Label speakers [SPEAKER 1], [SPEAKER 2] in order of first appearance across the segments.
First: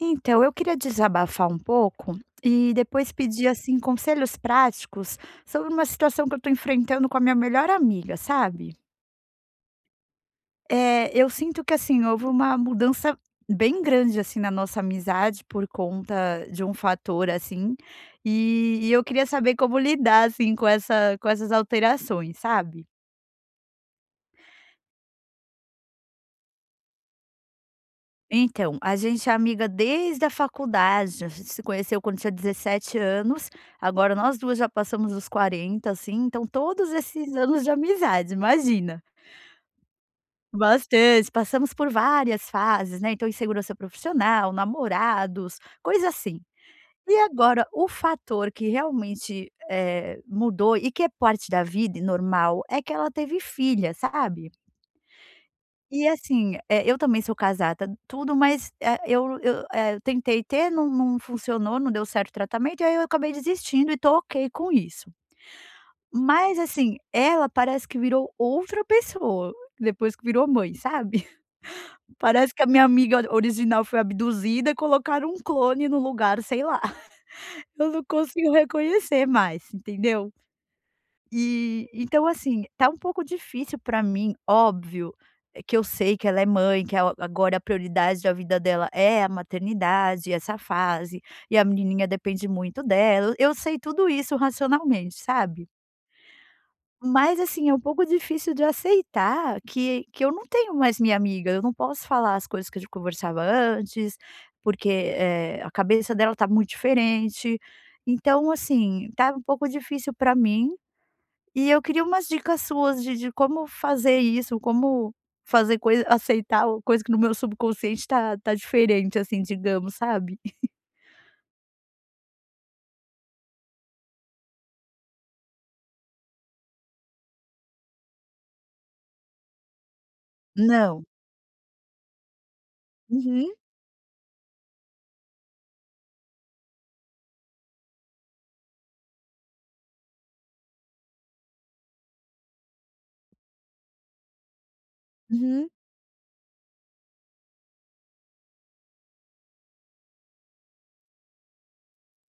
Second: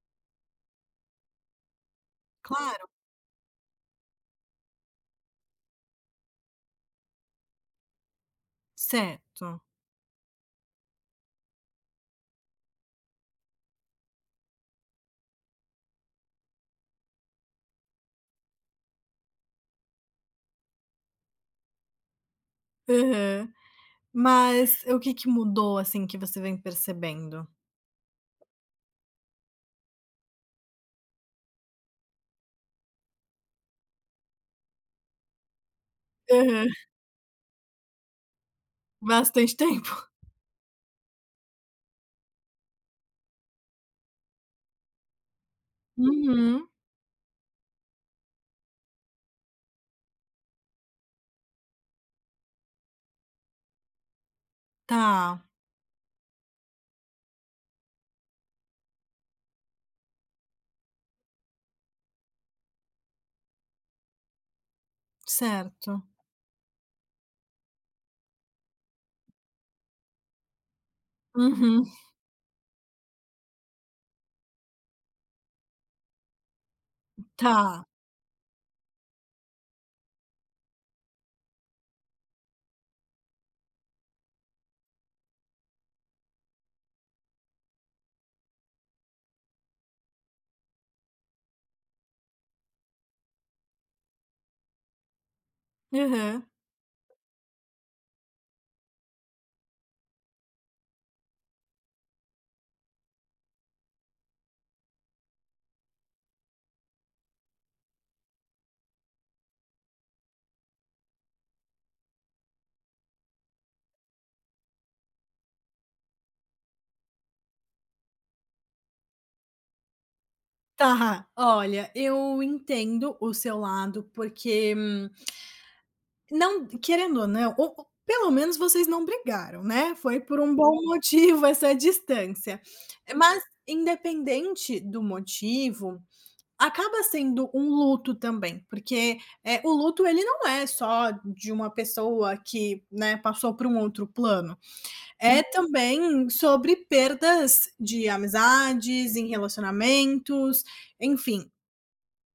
[SPEAKER 1] Então, eu queria desabafar um pouco e
[SPEAKER 2] Claro.
[SPEAKER 1] depois pedir, assim, conselhos práticos sobre uma situação que eu estou enfrentando com a minha melhor amiga, sabe?
[SPEAKER 2] Certo.
[SPEAKER 1] É, eu sinto que, assim, houve uma mudança bem grande assim, na nossa amizade, por conta de um fator assim, e e eu queria saber como lidar assim com essa com essas alterações, sabe?
[SPEAKER 2] Aham. Mas o que que mudou, assim, que você vem percebendo?
[SPEAKER 1] Então, a gente é amiga desde a faculdade. A gente se conheceu quando tinha 17 anos. Agora, nós 2 já passamos dos 40, assim. Então,
[SPEAKER 2] Aham.
[SPEAKER 1] todos esses anos de amizade, imagina.
[SPEAKER 2] Bastante tempo.
[SPEAKER 1] Bastante. Passamos por várias fases, né, então, insegurança profissional, namorados, coisa assim.
[SPEAKER 2] Uhum.
[SPEAKER 1] E agora, o fator que realmente, eh, mudou e que é parte da vida e normal, é que ela teve filha, sabe?
[SPEAKER 2] Tá.
[SPEAKER 1] E assim, eh, eu também sou casada, tudo, mas, eh, eu eu, eh, tentei ter, não não funcionou, não deu certo o tratamento, e aí, eu acabei desistindo e estou ok com isso.
[SPEAKER 2] Certo.
[SPEAKER 1] Mas assim, ela parece que virou outra pessoa, depois que virou mãe, sabe.
[SPEAKER 2] Uhum.
[SPEAKER 1] Parece que a minha amiga original foi abduzida e colocaram um clone no lugar, sei lá.
[SPEAKER 2] Tá.
[SPEAKER 1] Eu não consigo reconhecer mais, entendeu? E, então assim, tá um pouco difícil para mim. Óbvio que eu sei que ela é mãe, que é é agora a prioridade da vida dela é a maternidade, essa fase, e a menininha depende muito dela. Eu sei tudo isso racionalmente, sabe?
[SPEAKER 2] Aham.
[SPEAKER 1] Mas assim, é um pouco difícil de aceitar que que eu não tenho mais minha amiga. Eu não posso falar as coisas que a gente conversava antes, porque, eh, a cabeça dela está muito diferente. Então assim, tá um pouco difícil para mim e eu queria umas dicas suas de de como fazer isso, como fazer coisa aceitar, ou coisa que no meu subconsciente tá tá diferente assim, digamos, sabe?
[SPEAKER 2] Tá. Olha, eu entendo o seu lado, porque, hum, não querendo ou não, o ou pelo menos vocês não brigaram, né? Foi por um bom
[SPEAKER 1] Não.
[SPEAKER 2] motivo essa distância. Mas,
[SPEAKER 1] Uhum.
[SPEAKER 2] independente do motivo, acaba sendo um luto também, porque, eh, o luto, ele não é só de uma pessoa que, né, passou para um outro plano, é
[SPEAKER 1] Uhum.
[SPEAKER 2] também sobre perdas de amizades em relacionamentos, enfim.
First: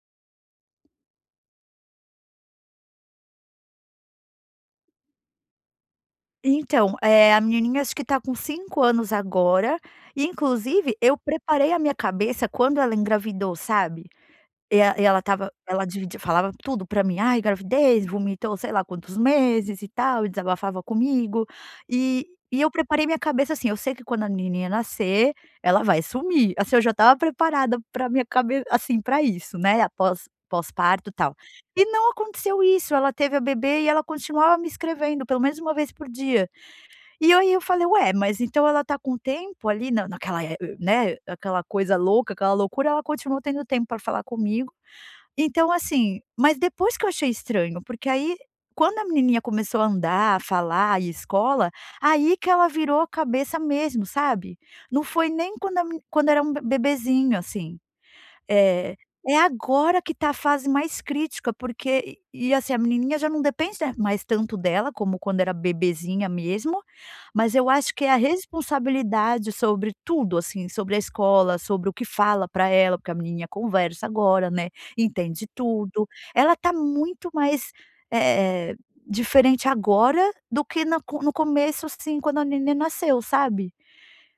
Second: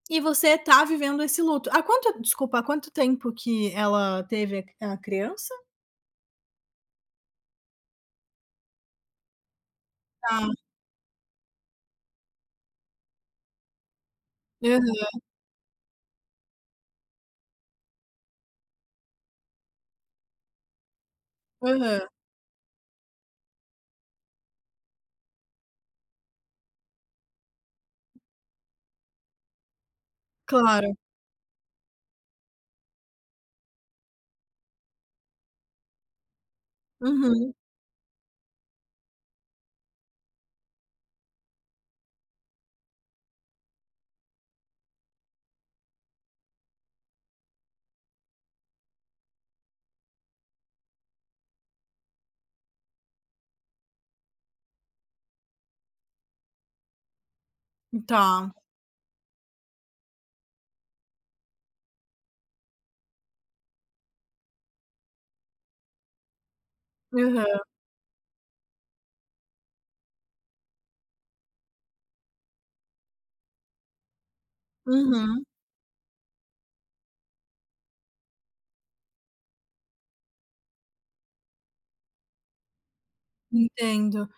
[SPEAKER 2] E você está vivendo esse luto. Há quanto desculpa, há quanto tempo que ela teve a a criança?
[SPEAKER 1] Então, eh, a menininha acho que está com 5 anos agora e,
[SPEAKER 2] Tá.
[SPEAKER 1] inclusive, eu preparei a minha cabeça quando ela engravidou, sabe. E a e ela
[SPEAKER 2] Aham.
[SPEAKER 1] estava, ela dividi falava tudo pra mim, "Ai, gravidez", vomitou, sei lá quantos meses e tal, e desabafava comigo.
[SPEAKER 2] Aham.
[SPEAKER 1] E e eu preparei minha cabeça assim: eu sei que quando a menininha nascer, ela vai sumir. Assim, eu já estava preparada para a minha cabe assim pra isso, né, após
[SPEAKER 2] Claro.
[SPEAKER 1] pós-parto e tal. E não aconteceu isso. Ela teve a bebê e ela continuava me escrevendo, pelo menos 1 vez por dia. E aí
[SPEAKER 2] Uhum.
[SPEAKER 1] eu falei: "Ué, mas então ela tá com tempo ali na naquela né, aquela coisa louca, aquela loucura, ela continua tendo tempo para falar comigo". Então, assim, mas depois que eu achei estranho, porque aí, quando a menininha começou a andar, a falar e ir a escola, aí que ela virou a cabeça mesmo, sabe. Não foi nem quando a me quando era um bebezinho, assim,
[SPEAKER 2] hum, tá.
[SPEAKER 1] eh, é agora que tá a fase mais crítica, porque e e assim a menininha já não depende, né, mais tanto dela, como quando era bebezinha mesmo. Mas
[SPEAKER 2] Aham.
[SPEAKER 1] eu acho que é a responsabilidade sobre tudo, assim, sobre a escola, sobre o que fala pra ela, porque a menina conversa agora, né,
[SPEAKER 2] Uhum.
[SPEAKER 1] entende tudo. Ela tá muito mais, eh, diferente agora do que na co no começo, assim, quando a neném nasceu, sabe.
[SPEAKER 2] Entendo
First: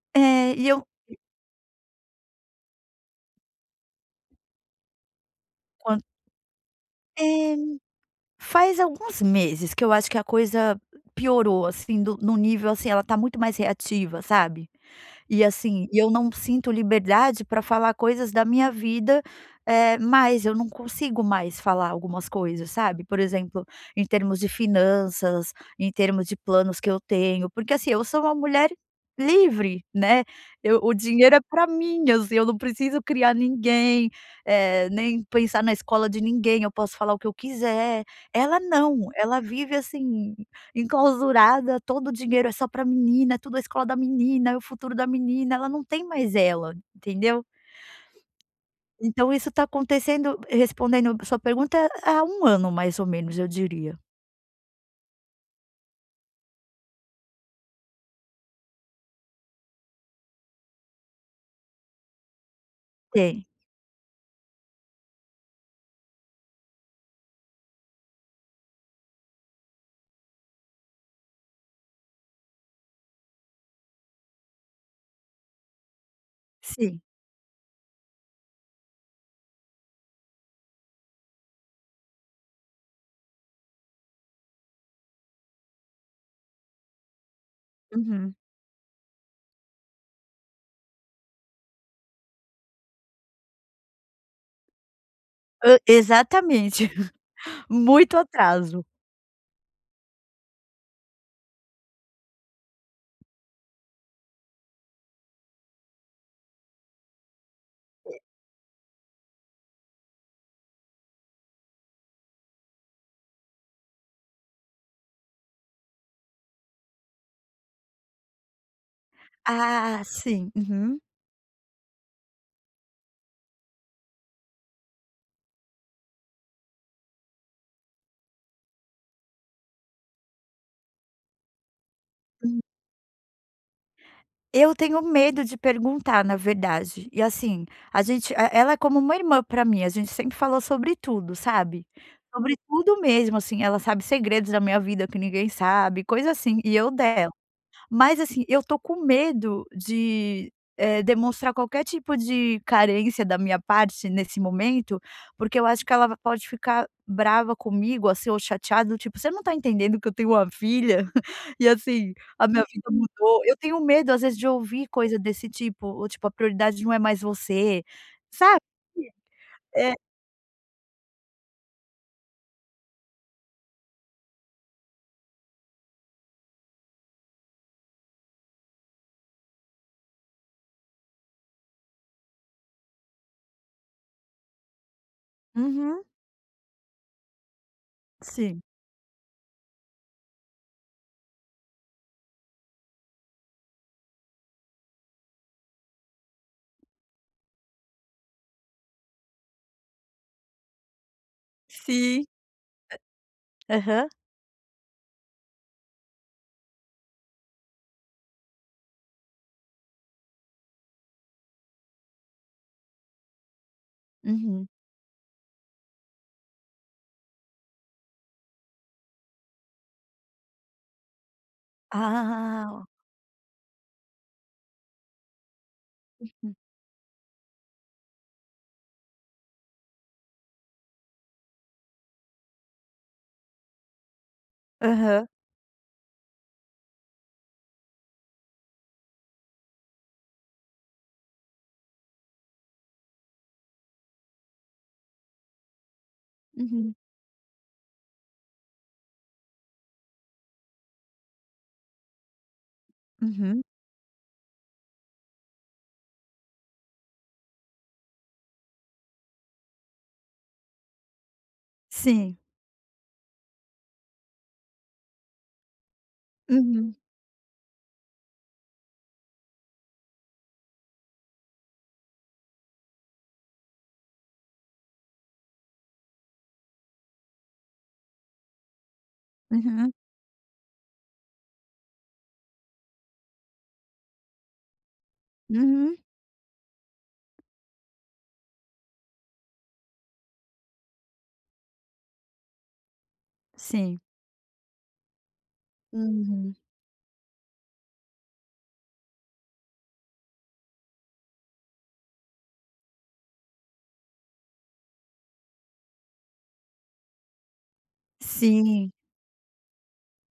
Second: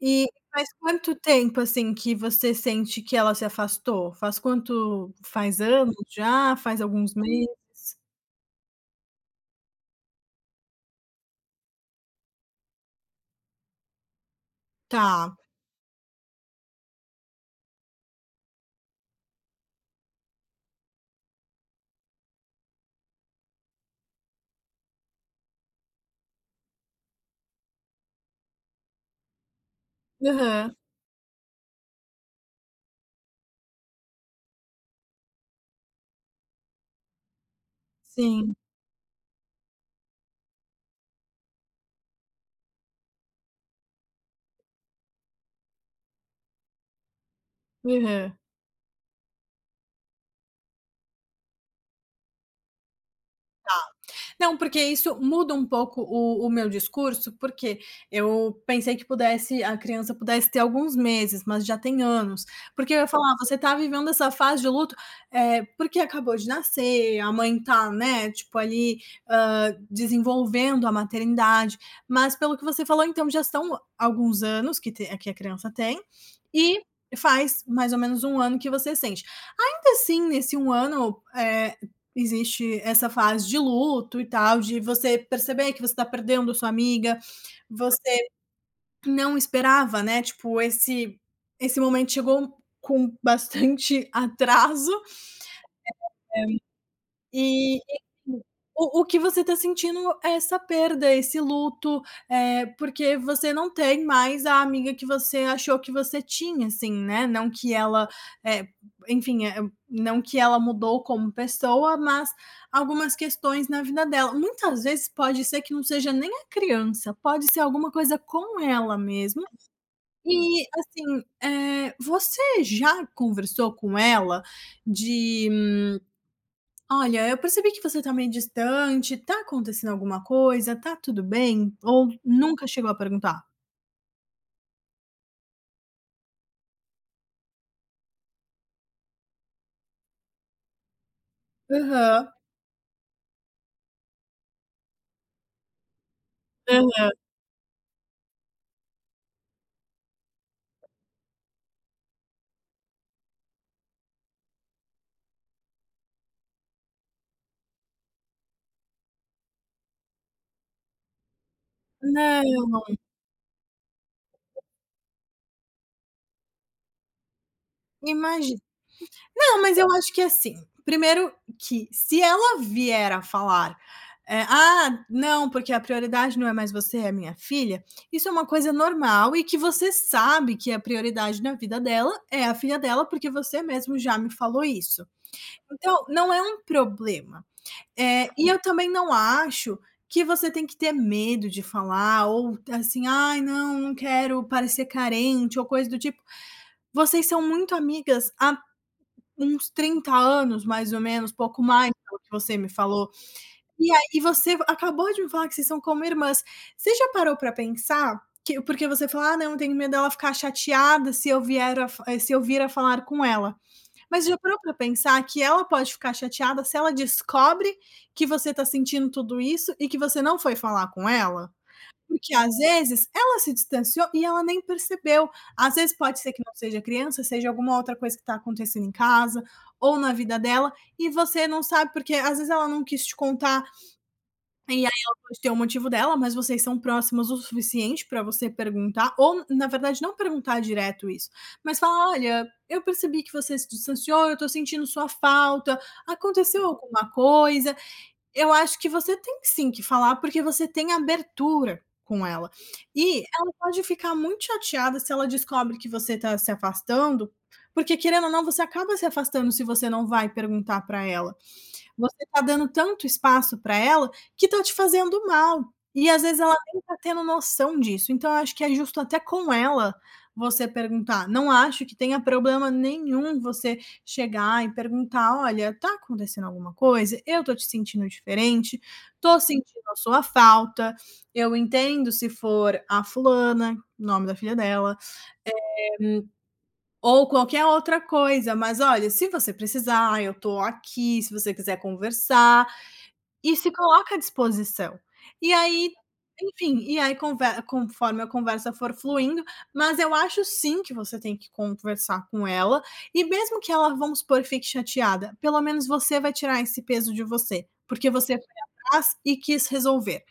[SPEAKER 2] e
[SPEAKER 1] É,
[SPEAKER 2] faz
[SPEAKER 1] e eu
[SPEAKER 2] quanto tempo assim que você sente que ela se afastou? Faz quanto faz anos
[SPEAKER 1] Quanto
[SPEAKER 2] já, faz alguns
[SPEAKER 1] Eh,
[SPEAKER 2] meses?
[SPEAKER 1] faz alguns meses que eu acho que a coisa piorou, assim, no no nível, assim, ela tá muito mais reativa, sabe.
[SPEAKER 2] Tá.
[SPEAKER 1] E, assim, e eu não sinto liberdade pra falar coisas da minha vida, eh, mas eu não consigo mais falar algumas coisas, sabe, por exemplo, em termos de finanças, em termos de planos que eu tenho, porque, assim, eu sou uma mulher livre, né.
[SPEAKER 2] Aham.
[SPEAKER 1] Eu o dinheiro é pra mim, assim, eu não preciso criar ninguém, eh, nem pensar na escola de ninguém. Eu posso falar o que eu quiser.
[SPEAKER 2] Sim.
[SPEAKER 1] Ela não, ela vive, assim, enclausurada. Todo o dinheiro é só para a menina, tudo a escola da menina, o futuro da menina. Ela não tem mais ela, entendeu?
[SPEAKER 2] Aham.
[SPEAKER 1] Então isso está acontecendo, respondendo a sua pergunta, há 1 ano, mais ou menos, eu
[SPEAKER 2] Tá,
[SPEAKER 1] diria.
[SPEAKER 2] não, porque isso muda um pouco o o meu discurso, porque eu pensei que pudesse a criança pudesse ter alguns meses, mas já tem anos, porque eu ia falar:
[SPEAKER 1] Tem.
[SPEAKER 2] "Você tá vivendo essa fase de luto, eh, porque acabou de nascer, a mãe tá, né, tipo ali, hã, desenvolvendo a maternidade.", mas, pelo que você falou, então já são alguns anos que te que a criança tem, e
[SPEAKER 1] Sim.
[SPEAKER 2] faz, mais ou menos, 1 ano que você sente. Ainda assim, nesse 1 ano, eh, existe essa fase de luto e tal, de você perceber que você tá perdendo sua amiga. Você
[SPEAKER 1] Uhum.
[SPEAKER 2] não esperava, né, tipo, esse esse momento chegou com bastante atraso,
[SPEAKER 1] Hã, exatamente,
[SPEAKER 2] eh, e enfim
[SPEAKER 1] muito atraso.
[SPEAKER 2] o o que você tá sentindo é essa perda, esse luto, eh, porque você não tem mais a amiga que você achou que você tinha, assim, né, não que ela é enfim, eh, não que ela mudou como pessoa, mas algumas questões na vida dela. Muitas vezes pode ser que não seja nem a criança, pode ser alguma coisa com ela mesmo.
[SPEAKER 1] Ah, sim,
[SPEAKER 2] E,
[SPEAKER 1] uhum.
[SPEAKER 2] assim, eh, você já conversou com ela de: "Olha, eu percebi que você tá meio distante, tá acontecendo alguma coisa? Tá tudo bem?", ou
[SPEAKER 1] Hum.
[SPEAKER 2] nunca chegou a perguntar?
[SPEAKER 1] Eu tenho medo de perguntar, na verdade. E, assim, a gente e ela é como uma irmã pra mim. A gente sempre falou sobre tudo, sabe.
[SPEAKER 2] Aham.
[SPEAKER 1] Sobre tudo, mesmo, assim. Ela sabe segredos da minha vida que ninguém sabe, coisa assim, e eu
[SPEAKER 2] Aham.
[SPEAKER 1] dela. Mas, assim, eu estou com medo de, eh, demonstrar qualquer tipo de carência da minha parte nesse momento, porque eu acho que ela vai pode, ficar brava comigo, assim, ou chateada, do tipo: "Você não está entendendo que eu tenho uma filha e, assim, a minha
[SPEAKER 2] Não.
[SPEAKER 1] vida mudou.". Eu tenho medo, às vezes, de
[SPEAKER 2] [unintelligible]
[SPEAKER 1] ouvir coisa desse tipo ou, tipo: "A prioridade não é mais você",
[SPEAKER 2] Imagi
[SPEAKER 1] sabe?
[SPEAKER 2] não, mas eu
[SPEAKER 1] É
[SPEAKER 2] acho que é assim. Primeiro que, se ela vier a falar, eh: "Ah, não, porque a prioridade não é mais você, é minha filha", isso é uma coisa normal e que você sabe que a prioridade na vida dela é a filha dela, porque você mesmo já me falou isso.
[SPEAKER 1] Uhum.
[SPEAKER 2] Então, não é um problema, eh, e eu
[SPEAKER 1] Sim.
[SPEAKER 2] também não acho que você tem que ter medo de falar ou, assim: "Ai, não, não quero parecer carente", ou coisa do tipo. Vocês são muito amigas há uns 30 anos, mais ou menos, pouco mais, pelo o
[SPEAKER 1] Sim
[SPEAKER 2] que você me falou, e aí,
[SPEAKER 1] aham.
[SPEAKER 2] e você acabou de me falar que vocês são como irmãs. Você já parou pra pensar que porque você fala: "Ah, não, eu tenho medo dela ficar chateada se eu vier a f eh, se eu vier a falar com ela", mas já para
[SPEAKER 1] Uhum.
[SPEAKER 2] pra pensar que ela pode ficar chateada se ela descobre que você está sentindo tudo isso e que você não foi falar com ela? Porque, às
[SPEAKER 1] Ah.
[SPEAKER 2] vezes, ela se distanciou e ela nem percebeu. Às vezes, pode ser que não
[SPEAKER 1] Uhum.
[SPEAKER 2] seja criança, seja alguma outra coisa que está acontecendo em casa ou na vida dela. E você não sabe porque, às vezes, ela não quis te contar, e aí ela
[SPEAKER 1] Aham.
[SPEAKER 2] pode ter o motivo dela. Mas vocês são próximas o suficiente para você perguntar ou, na verdade, não perguntar direto isso, mas fala: "Olha, eu percebi que você se distanciou, eu estou sentindo sua falta, aconteceu
[SPEAKER 1] Uhum.
[SPEAKER 2] alguma coisa?". Eu acho que você tem sim que falar, porque você tem abertura com ela e ela
[SPEAKER 1] Uhum.
[SPEAKER 2] pode ficar muito chateada se ela descobre que você está se afastando, porque, querendo ou não, você acaba se afastando se você não vai perguntar pra ela. Você
[SPEAKER 1] Sim.
[SPEAKER 2] tá dando tanto espaço para ela, que tá te fazendo mal e, às vezes, ela nem
[SPEAKER 1] Uhum.
[SPEAKER 2] tá tendo noção disso. Então, eu acho que é justo até com ela você perguntar. Não acho que tenha problema nenhum você chegar e perguntar: "Olha, está acontecendo alguma coisa? Eu estou te sentindo diferente, estou sentindo
[SPEAKER 1] Uhum.
[SPEAKER 2] a sua falta, eu entendo se for a fulana", o nome da filha dela, eh, hum,
[SPEAKER 1] Uhum.
[SPEAKER 2] ou qualquer outra coisa. "Mas, olha, se você precisar, eu estou aqui. Se você quiser conversar", e se
[SPEAKER 1] Sim.
[SPEAKER 2] coloca à disposição. E aí,
[SPEAKER 1] Uhum.
[SPEAKER 2] enfim, e aí conve conforme a conversa for fluindo, mas eu acho, sim, que você tem que conversar com ela e, mesmo que ela, vamos supor que fique chateada, pelo menos você vai tirar esse peso de você, porque você foi
[SPEAKER 1] Sim.
[SPEAKER 2] atrás e quis resolver.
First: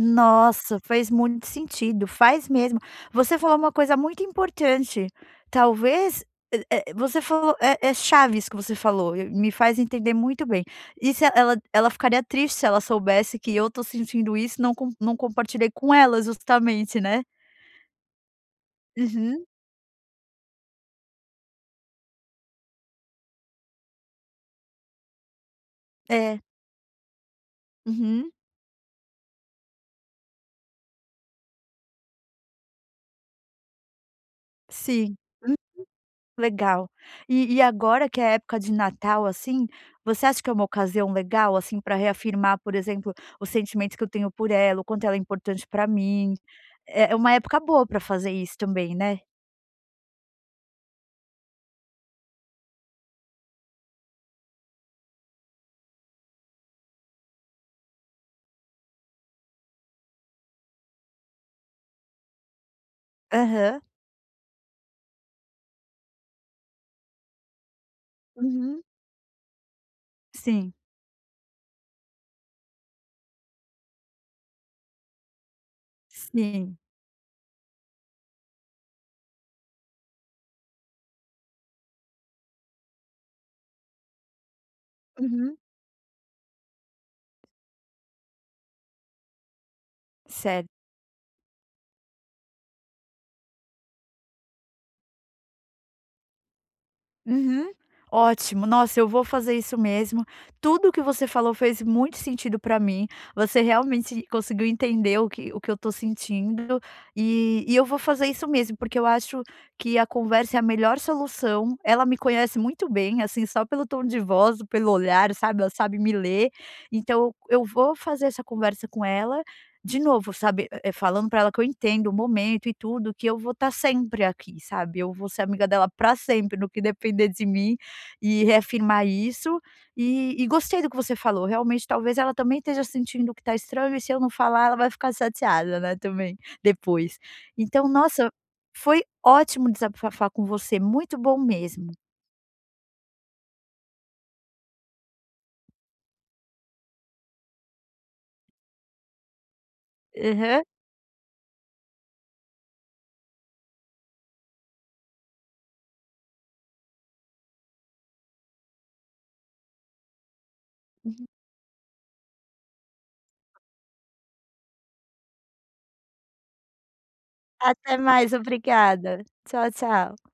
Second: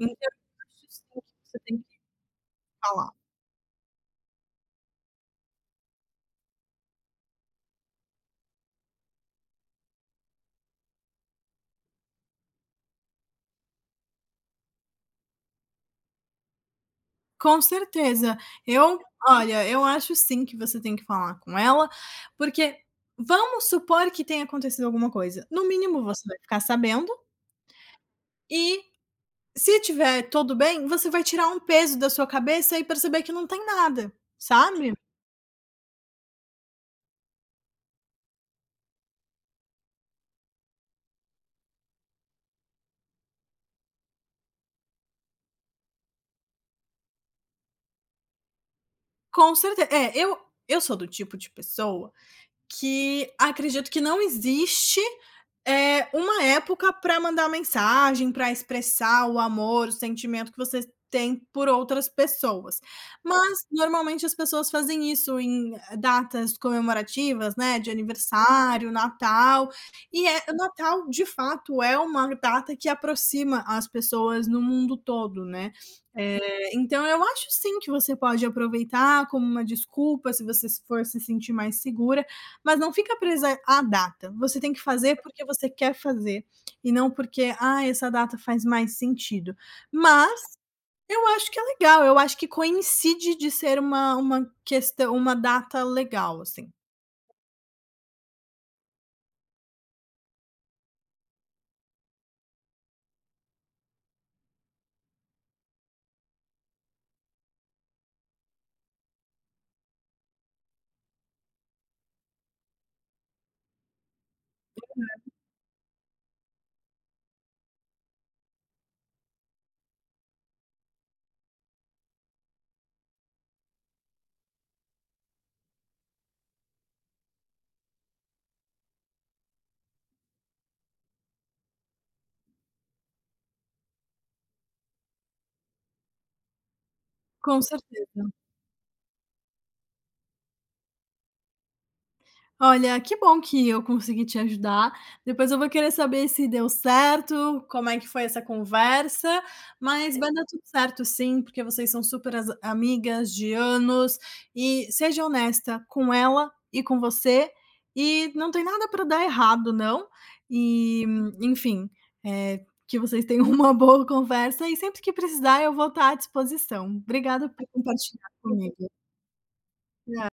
[SPEAKER 2] Então, eu
[SPEAKER 1] Nossa,
[SPEAKER 2] acho, sim,
[SPEAKER 1] fez muito
[SPEAKER 2] que você tem que
[SPEAKER 1] sentido, faz mesmo.
[SPEAKER 2] falar.
[SPEAKER 1] Você falou uma coisa muito importante, talvez é é você falou é é chave isso que você falou e me faz entender muito bem e se ela ela ficaria triste se ela soubesse que eu estou sentindo isso, não comp não compartilhei com ela justamente, né.
[SPEAKER 2] Com certeza, eu
[SPEAKER 1] Uhum.
[SPEAKER 2] olha, eu acho sim que você tem que falar com ela. porque. vamos supor que tenha acontecido alguma coisa, no mínimo, você vai
[SPEAKER 1] É.
[SPEAKER 2] ficar sabendo
[SPEAKER 1] Uhum.
[SPEAKER 2] e se tiver tudo bem, você vai tirar um peso da sua cabeça e perceber que não tem nada, sabe.
[SPEAKER 1] Sim, uhum, legal. E e agora que é a época de Natal, assim, você acha que é uma ocasião legal assim, para reafirmar, por exemplo, os sentimentos que eu tenho por ela, o quanto ela é importante para mim é é uma época boa pra fazer isso também, né.
[SPEAKER 2] Com certe é, eu eu sou do tipo de pessoa que acredito que não existe, eh, uma época para mandar mensagem para expressar o amor, o sentimento que você tem por outras pessoas. Mas,
[SPEAKER 1] Aham.
[SPEAKER 2] normalmente, as pessoas fazem isso em datas comemorativas, né. De
[SPEAKER 1] Uhum.
[SPEAKER 2] aniversário, Natal, e é o
[SPEAKER 1] Sim.
[SPEAKER 2] Natal, de fato, é uma data que aproxima as pessoas no mundo todo, né. Eh,
[SPEAKER 1] Sim.
[SPEAKER 2] então eu acho, sim, que você pode aproveitar como uma desculpa, se você for se sentir mais segura, mas não fica presa à data. Você tem que fazer porque
[SPEAKER 1] Uhum.
[SPEAKER 2] você quer fazer e não porque: "Ah, essa data faz mais sentido", mas
[SPEAKER 1] Certo.
[SPEAKER 2] eu acho que é legal. Eu acho que coincide de ser uma uma questão, uma data legal, assim.
[SPEAKER 1] Uhum, ótimo. Nossa, eu vou fazer isso mesmo. Tudo o que você falou fez muito sentido para mim. Você realmente conseguiu entender o que o que eu estou sentindo, e e eu vou fazer isso mesmo, porque eu acho que a conversa é a melhor solução. Ela me conhece muito bem, assim, só pelo tom de voz ou pelo
[SPEAKER 2] [unintelligible]
[SPEAKER 1] olhar, sabe, ela sabe me ler. Então, eu vou fazer essa conversa com ela, de novo, sabe, é, falando pra ela que eu entendo o momento e tudo, que eu vou estar sempre aqui, sabe. Eu vou ser amiga dela para sempre, no que depender de mim, e reafirmar isso. E e gostei do que você falou. Realmente, talvez ela também esteja sentindo o que está estranho. E, se eu não falar, ela vai ficar chateada, né. Também depois.
[SPEAKER 2] Com
[SPEAKER 1] Então,
[SPEAKER 2] certeza.
[SPEAKER 1] nossa, foi ótimo desabafar com você. Muito bom mesmo.
[SPEAKER 2] Olha, que bom que eu consegui te ajudar. Depois eu vou querer saber se deu certo, como é que foi essa conversa, mas vai dar tudo
[SPEAKER 1] Aham.
[SPEAKER 2] certo, sim, porque vocês são super as amigas de anos. E seja honesta com ela e com você, e não tem nada para dar errado, não. Eh,
[SPEAKER 1] Uhum.
[SPEAKER 2] enfim, eh, que vocês tenham uma boa conversa e, sempre que precisar, eu vou estar à disposição. Obrigado por
[SPEAKER 1] Até
[SPEAKER 2] compartilhar
[SPEAKER 1] mais.
[SPEAKER 2] comigo.
[SPEAKER 1] Obrigada. Tchau,
[SPEAKER 2] Na
[SPEAKER 1] tchau.